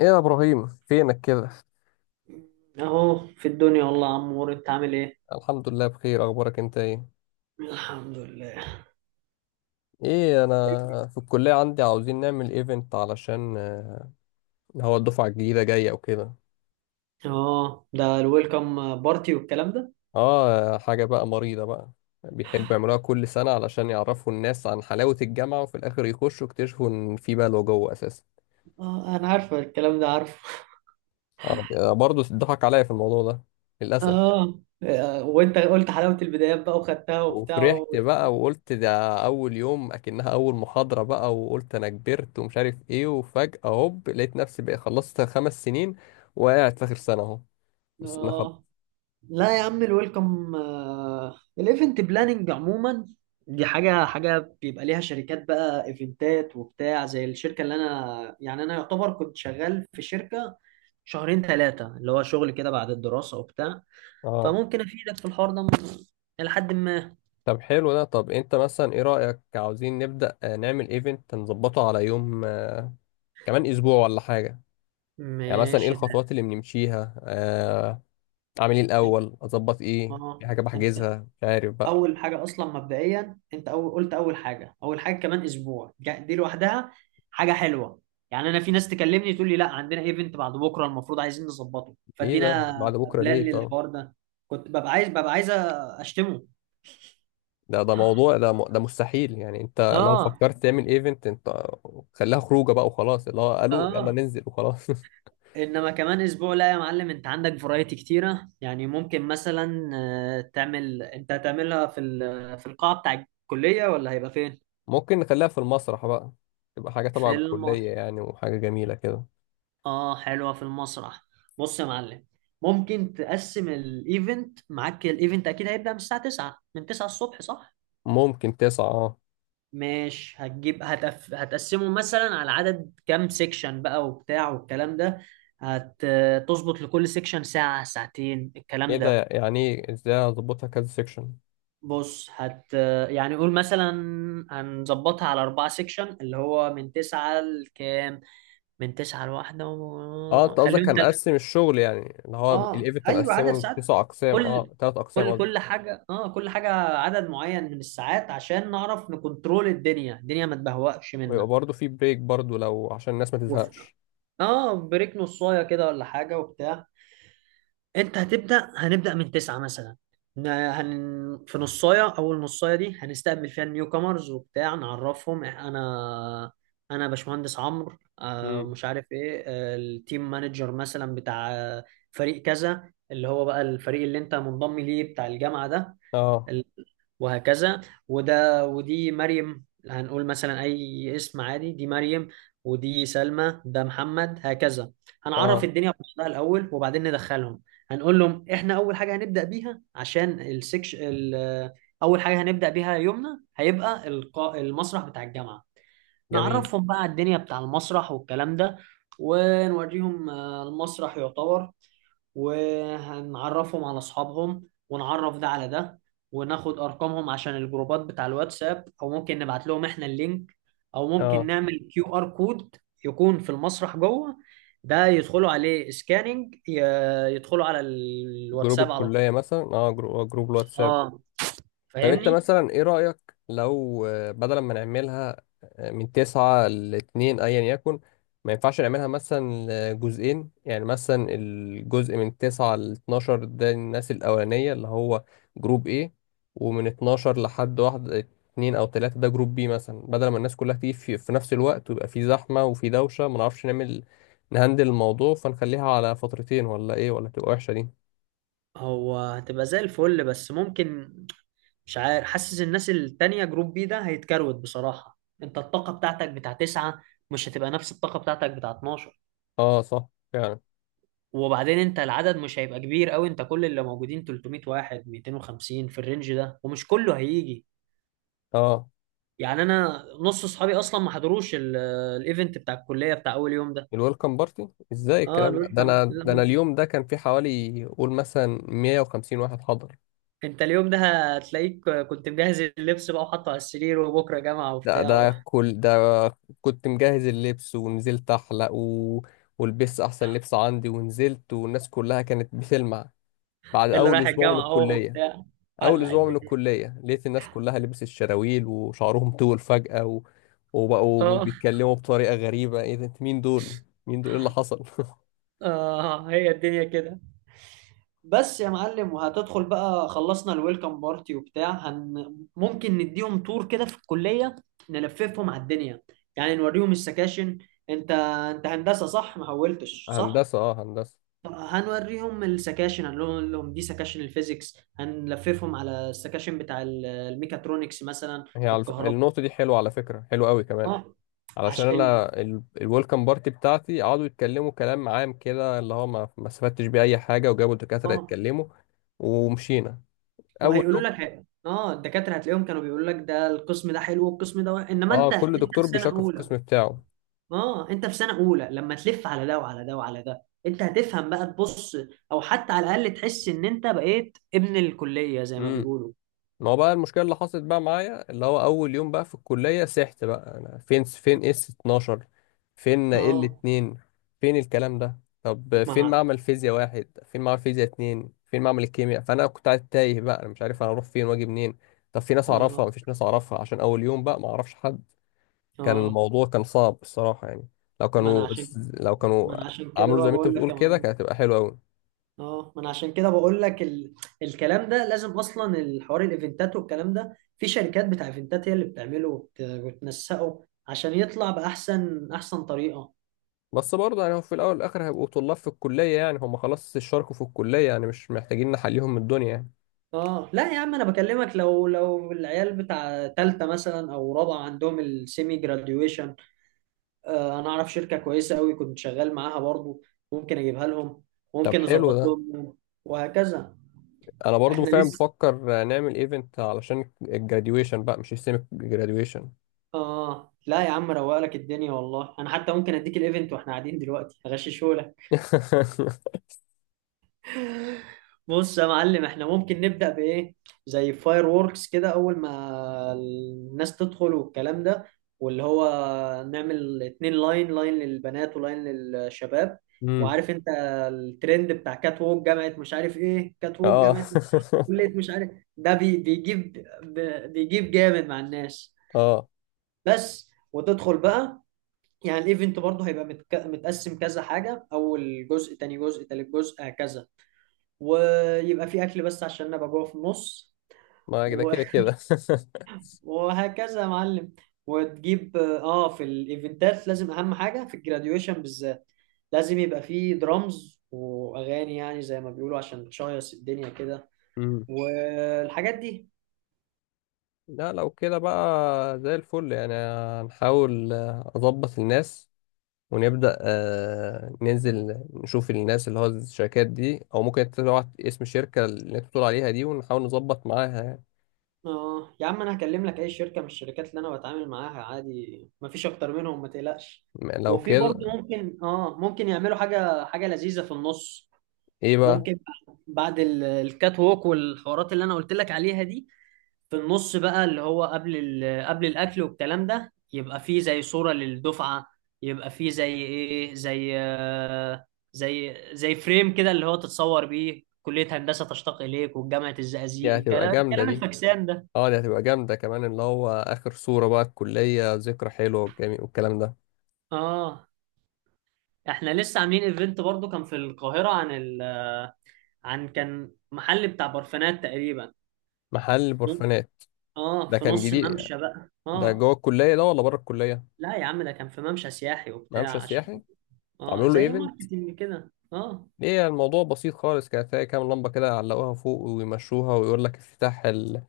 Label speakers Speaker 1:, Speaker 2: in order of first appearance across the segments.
Speaker 1: ايه يا ابراهيم فينك كده؟
Speaker 2: اهو في الدنيا والله يا عمور، انت عامل ايه؟
Speaker 1: الحمد لله، بخير. اخبارك انت ايه؟
Speaker 2: الحمد لله.
Speaker 1: ايه، انا في الكليه عندي عاوزين نعمل ايفنت، علشان هو الدفعه الجديده جايه وكده.
Speaker 2: اه، ده الويلكم بارتي والكلام ده.
Speaker 1: اه، حاجه بقى مريضه بقى. بيحبوا يعملوها كل سنه علشان يعرفوا الناس عن حلاوه الجامعه، وفي الاخر يخشوا يكتشفوا ان في بلوى جوه اساسا.
Speaker 2: اه انا عارفه الكلام ده، عارفه.
Speaker 1: برضه اتضحك عليا في الموضوع ده، للاسف.
Speaker 2: اه. وانت قلت حلاوه البدايات بقى وخدتها وبتاع و...
Speaker 1: وفرحت بقى وقلت ده اول يوم، اكنها اول محاضرة بقى، وقلت انا كبرت ومش عارف ايه، وفجأة هوب لقيت نفسي بقى خلصت 5 سنين، وقاعد في اخر سنة اهو. مش سنة
Speaker 2: اه.
Speaker 1: خالص.
Speaker 2: لا يا عم الويلكم، الايفنت بلاننج عموما دي حاجه حاجه بيبقى ليها شركات بقى ايفنتات وبتاع، زي الشركه اللي انا يعني انا يعتبر كنت شغال في شركه شهرين ثلاثه، اللي هو شغل كده بعد الدراسه وبتاع.
Speaker 1: اه.
Speaker 2: فممكن افيدك في الحوار ده الى حد ما.
Speaker 1: طب حلو ده. طب انت مثلا ايه رأيك، عاوزين نبدأ نعمل ايفنت نظبطه على يوم، كمان اسبوع ولا حاجة. يعني مثلا ايه
Speaker 2: ماشي ده.
Speaker 1: الخطوات اللي بنمشيها؟ اعمل ايه
Speaker 2: انت
Speaker 1: الاول، اظبط ايه، في
Speaker 2: اه
Speaker 1: حاجة
Speaker 2: انت
Speaker 1: بحجزها، مش عارف بقى.
Speaker 2: اول حاجه اصلا مبدئيا، انت أول قلت اول حاجه كمان اسبوع دي لوحدها حاجه حلوه. يعني انا في ناس تكلمني تقول لي لا عندنا ايفنت بعد بكره المفروض عايزين نظبطه،
Speaker 1: ايه ده
Speaker 2: فادينا
Speaker 1: بعد بكرة
Speaker 2: بلان
Speaker 1: ليه طب؟
Speaker 2: للحوار ده. كنت ببقى عايز، ببقى عايز اشتمه.
Speaker 1: ده موضوع، ده مستحيل يعني. انت لو
Speaker 2: اه.
Speaker 1: فكرت تعمل ايفنت، انت خليها خروجه بقى وخلاص، اللي هو قالوا يلا
Speaker 2: اه.
Speaker 1: ننزل وخلاص.
Speaker 2: انما كمان اسبوع لا يا معلم، انت عندك فرايتي كتيره. يعني ممكن مثلا تعمل، انت هتعملها في في القاعه بتاع الكليه ولا هيبقى فين؟
Speaker 1: ممكن نخليها في المسرح بقى. تبقى حاجه تبع
Speaker 2: في
Speaker 1: الكليه
Speaker 2: المسرح.
Speaker 1: يعني، وحاجه جميله كده.
Speaker 2: اه حلوه في المسرح. بص يا معلم، ممكن تقسم الايفنت معاك. الايفنت اكيد هيبدا من الساعه 9، من 9 الصبح صح؟
Speaker 1: ممكن تسعة، اه.
Speaker 2: مش هتجيب هتف... هتقسمه مثلا على عدد كام سيكشن بقى وبتاع والكلام ده. هتظبط لكل سيكشن ساعه ساعتين
Speaker 1: ايه
Speaker 2: الكلام
Speaker 1: ده؟
Speaker 2: ده.
Speaker 1: يعني ايه، ازاي هظبطها كذا سيكشن؟
Speaker 2: بص هت يعني قول مثلا هنظبطها على 4 سيكشن، اللي هو من تسعة لكام؟ من 9 لـ1
Speaker 1: اه،
Speaker 2: و...
Speaker 1: انت قصدك
Speaker 2: خليهم
Speaker 1: هنقسم الشغل، يعني اللي هو
Speaker 2: اه
Speaker 1: الايفنت
Speaker 2: أيوة، عدد
Speaker 1: هنقسمه
Speaker 2: ساعات.
Speaker 1: لتسع اقسام،
Speaker 2: كل
Speaker 1: اه، ثلاث اقسام
Speaker 2: كل
Speaker 1: قصدي.
Speaker 2: كل حاجة، اه كل حاجة، عدد معين من الساعات عشان نعرف نكنترول الدنيا. الدنيا ما تبهوأش
Speaker 1: ويبقى
Speaker 2: منا.
Speaker 1: برضه في بريك برضه، لو عشان الناس ما
Speaker 2: وف...
Speaker 1: تزهقش.
Speaker 2: اه بريك نصاية كده ولا حاجة وبتاع. انت هتبدأ هنبدأ من 9 مثلا. في نصاية، أول نصاية دي هنستقبل فيها النيو كامرز وبتاع، نعرفهم أنا، أنا باشمهندس عمرو،
Speaker 1: مم.
Speaker 2: مش عارف إيه، التيم مانجر مثلا بتاع فريق كذا، اللي هو بقى الفريق اللي أنت منضم ليه بتاع الجامعة ده.
Speaker 1: اه.
Speaker 2: ال- وهكذا. ودي مريم، هنقول مثلا أي اسم عادي، دي مريم، ودي سلمى، ده محمد، هكذا. هنعرف
Speaker 1: اه.
Speaker 2: الدنيا بنفسها الأول وبعدين ندخلهم. هنقول لهم إحنا أول حاجة هنبدأ بيها عشان أول حاجة هنبدأ بيها يومنا هيبقى المسرح بتاع الجامعة.
Speaker 1: جميل.
Speaker 2: نعرفهم بقى على الدنيا بتاع المسرح والكلام ده، ونوريهم المسرح يعتبر، ونعرفهم على اصحابهم، ونعرف ده على ده، وناخد ارقامهم عشان الجروبات بتاع الواتساب، او ممكن نبعت لهم احنا اللينك، او
Speaker 1: اه،
Speaker 2: ممكن نعمل كيو ار كود يكون في المسرح جوه، ده يدخلوا عليه سكاننج، يدخلوا على
Speaker 1: جروب
Speaker 2: الواتساب على طول.
Speaker 1: الكلية مثلا، اه، جروب الواتساب.
Speaker 2: اه
Speaker 1: طب انت
Speaker 2: فاهمني.
Speaker 1: مثلا ايه رأيك، لو بدل ما نعملها من تسعة لاتنين، ايا يكن، ما ينفعش نعملها مثلا لجزئين؟ يعني مثلا الجزء من تسعة لاتناشر ده الناس الأولانية، اللي هو جروب ايه، ومن اتناشر لحد واحد اتنين أو تلاتة ده جروب بي مثلا، بدل ما الناس كلها تيجي في نفس الوقت ويبقى في زحمة وفي دوشة، ما نعرفش نعمل، نهندل الموضوع. فنخليها على فترتين ولا ايه، ولا تبقى وحشة دي؟
Speaker 2: هو هتبقى زي الفل، بس ممكن، مش عارف، حاسس الناس التانية جروب بي ده هيتكروت بصراحة. انت الطاقة بتاعتك بتاع تسعة مش هتبقى نفس الطاقة بتاعتك بتاع 12.
Speaker 1: اه، صح. فعلا.
Speaker 2: وبعدين انت العدد مش هيبقى كبير قوي، انت كل اللي موجودين 300 واحد 250 في الرينج ده، ومش كله هيجي.
Speaker 1: اه،
Speaker 2: يعني انا نص اصحابي اصلا ما حضروش الايفنت بتاع الكليه بتاع اول يوم ده.
Speaker 1: الويلكم بارتي، ازاي
Speaker 2: اه
Speaker 1: الكلام ده؟ ده
Speaker 2: الويلكم،
Speaker 1: انا ده انا
Speaker 2: لا،
Speaker 1: اليوم ده كان في حوالي قول مثلا 150 واحد حضر.
Speaker 2: انت اليوم ده هتلاقيك كنت مجهز اللبس بقى وحاطه على السرير، وبكره جامعه
Speaker 1: ده
Speaker 2: وبتاع،
Speaker 1: كل ده. كنت مجهز اللبس ونزلت احلق، و... ولبست احسن لبس عندي، ونزلت والناس كلها كانت بتلمع. بعد
Speaker 2: اللي
Speaker 1: اول
Speaker 2: رايح
Speaker 1: اسبوع من
Speaker 2: الجامعه اهو
Speaker 1: الكلية.
Speaker 2: وبتاع.
Speaker 1: اول
Speaker 2: ولا
Speaker 1: اسبوع من
Speaker 2: الدنيا.
Speaker 1: الكلية لقيت الناس كلها لبس الشراويل وشعرهم طول فجأة، و... وبقوا
Speaker 2: اه.
Speaker 1: بيتكلموا بطريقة غريبة. ايه ده؟ مين دول؟ مين دول؟ ايه اللي حصل؟
Speaker 2: اه هي الدنيا كده. بس يا معلم، وهتدخل بقى خلصنا الويلكم بارتي وبتاع، ممكن نديهم تور كده في الكلية، نلففهم على الدنيا، يعني نوريهم السكاشن. انت هندسة صح، ما حولتش صح؟
Speaker 1: هندسة، اه، هندسة.
Speaker 2: طب هنوريهم السكاشن، هنقول لهم دي سكاشن الفيزيكس، هنلففهم على السكاشن بتاع الميكاترونكس مثلا،
Speaker 1: هي على
Speaker 2: الكهرباء.
Speaker 1: النقطة دي حلوة على فكرة، حلوة قوي كمان.
Speaker 2: اه.
Speaker 1: علشان
Speaker 2: عش ال...
Speaker 1: أنا الويلكم بارتي بتاعتي قعدوا يتكلموا كلام عام كده، اللي هو ما استفدتش بيه أي حاجة، وجابوا الدكاترة
Speaker 2: اه
Speaker 1: يتكلموا ومشينا. أول
Speaker 2: وهيقولوا
Speaker 1: يوم.
Speaker 2: لك اه الدكاترة، هتلاقيهم كانوا بيقولوا لك ده القسم ده حلو والقسم ده وحش. انما
Speaker 1: اه،
Speaker 2: انت،
Speaker 1: كل
Speaker 2: في
Speaker 1: دكتور
Speaker 2: سنة
Speaker 1: بيشكر في
Speaker 2: اولى،
Speaker 1: القسم بتاعه.
Speaker 2: اه انت في سنه اولى، لما تلف على ده وعلى ده وعلى ده انت هتفهم بقى تبص، او حتى على الاقل تحس ان انت بقيت ابن الكليه زي ما
Speaker 1: مم.
Speaker 2: بيقولوا.
Speaker 1: ما هو بقى المشكله اللي حصلت بقى معايا، اللي هو اول يوم بقى في الكليه، سحت بقى، انا فين اس 12؟ فين ال
Speaker 2: اه.
Speaker 1: 2؟ فين الكلام ده؟ طب فين
Speaker 2: مع
Speaker 1: معمل فيزياء واحد، فين معمل فيزياء اتنين، فين معمل الكيمياء؟ فانا كنت قاعد تايه بقى، انا مش عارف انا اروح فين واجي منين. طب في ناس اعرفها؟
Speaker 2: اه.
Speaker 1: مفيش ناس اعرفها، عشان اول يوم بقى ما اعرفش حد. كان
Speaker 2: اه.
Speaker 1: الموضوع كان صعب الصراحه يعني. لو
Speaker 2: ما انا
Speaker 1: كانوا
Speaker 2: عشان
Speaker 1: لو كانوا
Speaker 2: ما انا عشان كده
Speaker 1: عملوا زي
Speaker 2: بقى
Speaker 1: ما انت
Speaker 2: بقول لك
Speaker 1: بتقول
Speaker 2: يا
Speaker 1: كده
Speaker 2: معلم،
Speaker 1: كانت هتبقى حلوه قوي.
Speaker 2: اه ما انا عشان كده بقول لك الكلام ده لازم اصلا، الحوار الايفنتات والكلام ده في شركات بتاع ايفنتات هي اللي بتعمله وتنسقه عشان يطلع باحسن طريقه.
Speaker 1: بس برضه يعني هم في الاول والاخر هيبقوا طلاب في الكليه يعني، هم خلاص اشتركوا في الكليه يعني، مش محتاجين نحليهم من الدنيا يعني.
Speaker 2: اه لا يا عم، انا بكلمك لو العيال بتاع تالتة مثلا او رابعة عندهم السيمي جراديويشن، آه انا اعرف شركة كويسة قوي كنت شغال معاها برضو، ممكن اجيبها لهم،
Speaker 1: طب
Speaker 2: ممكن
Speaker 1: حلو
Speaker 2: نظبط
Speaker 1: ده.
Speaker 2: لهم يوم، وهكذا.
Speaker 1: انا برضه
Speaker 2: احنا
Speaker 1: فعلا
Speaker 2: لسه.
Speaker 1: بفكر نعمل ايفنت علشان الجراديويشن بقى، مش السيمي جراديويشن.
Speaker 2: اه لا يا عم روق لك الدنيا، والله انا حتى ممكن اديك الايفنت واحنا قاعدين دلوقتي هغششه. بص يا معلم، احنا ممكن نبدأ بإيه؟ زي فاير ووركس كده أول ما الناس تدخل والكلام ده، واللي هو نعمل 2 لاين، لاين للبنات ولاين للشباب.
Speaker 1: امم.
Speaker 2: وعارف انت الترند بتاع كات ووك جامعة، مش عارف ايه، كات ووك
Speaker 1: اه.
Speaker 2: جامعة، كلية، مش عارف، ده بي بيجيب بيجيب جامد مع الناس.
Speaker 1: اه.
Speaker 2: بس وتدخل بقى، يعني الايفنت برضه هيبقى متقسم كذا حاجة، أول جزء، تاني جزء، تالت جزء، هكذا. ويبقى في اكل بس عشان ابقى جوه في النص.
Speaker 1: ما كده
Speaker 2: و-
Speaker 1: كده كده.
Speaker 2: وهكذا يا معلم. وتجيب اه في الايفنتات لازم اهم حاجه في الجراديويشن بالذات، لازم يبقى في درامز واغاني يعني زي ما بيقولوا عشان تشيص الدنيا كده
Speaker 1: امم.
Speaker 2: والحاجات دي.
Speaker 1: لا، لو كده بقى زي الفل يعني. هنحاول اظبط الناس، ونبدأ ننزل نشوف الناس، اللي هو الشركات دي، أو ممكن تبعت اسم الشركة اللي أنت بتقول عليها دي ونحاول نظبط معاها يعني.
Speaker 2: اه يا عم انا هكلم لك اي شركه من الشركات اللي انا بتعامل معاها عادي، مفيش اكتر منهم ما تقلقش.
Speaker 1: لو
Speaker 2: وفي برضه
Speaker 1: كده،
Speaker 2: ممكن، ممكن يعملوا حاجه حاجه لذيذه في النص.
Speaker 1: إيه بقى؟
Speaker 2: ممكن بعد الكات ووك والحوارات اللي انا قلت لك عليها دي، في النص بقى اللي هو قبل قبل الاكل والكلام ده، يبقى فيه زي صورة للدفعة، يبقى فيه زي ايه، زي فريم كده اللي هو تتصور بيه كلية هندسة تشتاق اليك وجامعة الزقازيق،
Speaker 1: دي هتبقى
Speaker 2: الكلام
Speaker 1: جامدة
Speaker 2: الكلام
Speaker 1: دي.
Speaker 2: الفاكسان ده.
Speaker 1: اه، دي هتبقى جامدة كمان، اللي هو آخر صورة بقى الكلية، ذكرى حلوة والجميل والكلام ده.
Speaker 2: اه. احنا لسه عاملين ايفنت برضو كان في القاهرة عن ال آه، كان محل بتاع برفانات تقريبا.
Speaker 1: محل برفانات.
Speaker 2: اه
Speaker 1: ده
Speaker 2: في
Speaker 1: كان
Speaker 2: نص
Speaker 1: جديد.
Speaker 2: ممشى بقى
Speaker 1: ده
Speaker 2: اه.
Speaker 1: جوه الكلية ده ولا بره الكلية؟
Speaker 2: لا يا عم ده كان في ممشى سياحي وبتاع
Speaker 1: ممشى
Speaker 2: عشان،
Speaker 1: سياحي.
Speaker 2: اه
Speaker 1: عملوا له
Speaker 2: زي
Speaker 1: ايفنت.
Speaker 2: ماركتينج كده اه.
Speaker 1: ايه الموضوع بسيط خالص، كانت هي كام لمبة كده علقوها فوق ويمشوها، ويقول لك افتتاح ال-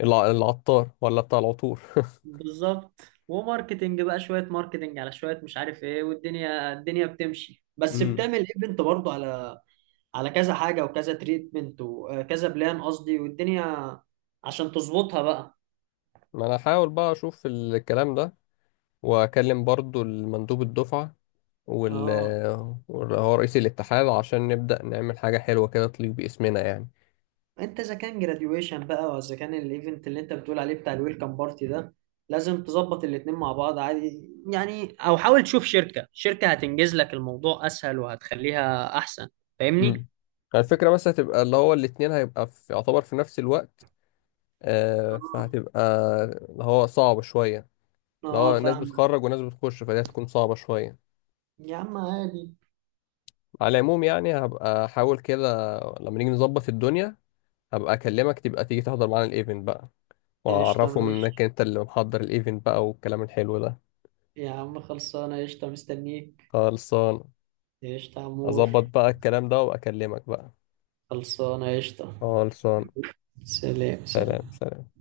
Speaker 1: الع- العطار ولا بتاع العطور.
Speaker 2: بالظبط. وماركتينج بقى، شوية ماركتينج على شوية مش عارف ايه، والدنيا الدنيا بتمشي، بس
Speaker 1: امم.
Speaker 2: بتعمل ايفنت برضه على على كذا حاجة وكذا تريتمنت وكذا بلان قصدي، والدنيا عشان تظبطها بقى.
Speaker 1: ما انا هحاول بقى اشوف الكلام ده، واكلم برضو المندوب الدفعة، وال
Speaker 2: اه
Speaker 1: واللي هو رئيس الاتحاد، عشان نبدأ نعمل حاجة حلوة كده تليق باسمنا يعني.
Speaker 2: انت اذا كان جراديويشن بقى، واذا كان الايفنت اللي انت بتقول عليه بتاع الويلكم بارتي ده، لازم تظبط الاتنين مع بعض عادي يعني، او حاول تشوف شركة، شركة هتنجز لك الموضوع اسهل وهتخليها احسن.
Speaker 1: امم.
Speaker 2: فاهمني.
Speaker 1: الفكرة بس هتبقى اللي هو الاتنين هيبقى في، يعتبر في نفس الوقت، فهتبقى اللي هو صعب شوية، اللي
Speaker 2: اه
Speaker 1: هو ناس
Speaker 2: فاهم.
Speaker 1: بتخرج وناس بتخش، فدي هتكون صعبة شوية.
Speaker 2: يا عم عادي.
Speaker 1: على العموم يعني، هبقى أحاول كده لما نيجي نظبط الدنيا، هبقى أكلمك تبقى تيجي تحضر معانا الإيفنت بقى،
Speaker 2: قشطة
Speaker 1: واعرفهم انك
Speaker 2: ماشي.
Speaker 1: انت اللي محضر الايفنت بقى والكلام الحلو ده.
Speaker 2: يا عم خلصانة قشطة، مستنيك.
Speaker 1: خلصان.
Speaker 2: قشطة يا عمور.
Speaker 1: اظبط بقى الكلام ده واكلمك بقى.
Speaker 2: خلصانة قشطة.
Speaker 1: خلصان.
Speaker 2: سلام سلام.
Speaker 1: سلام سلام.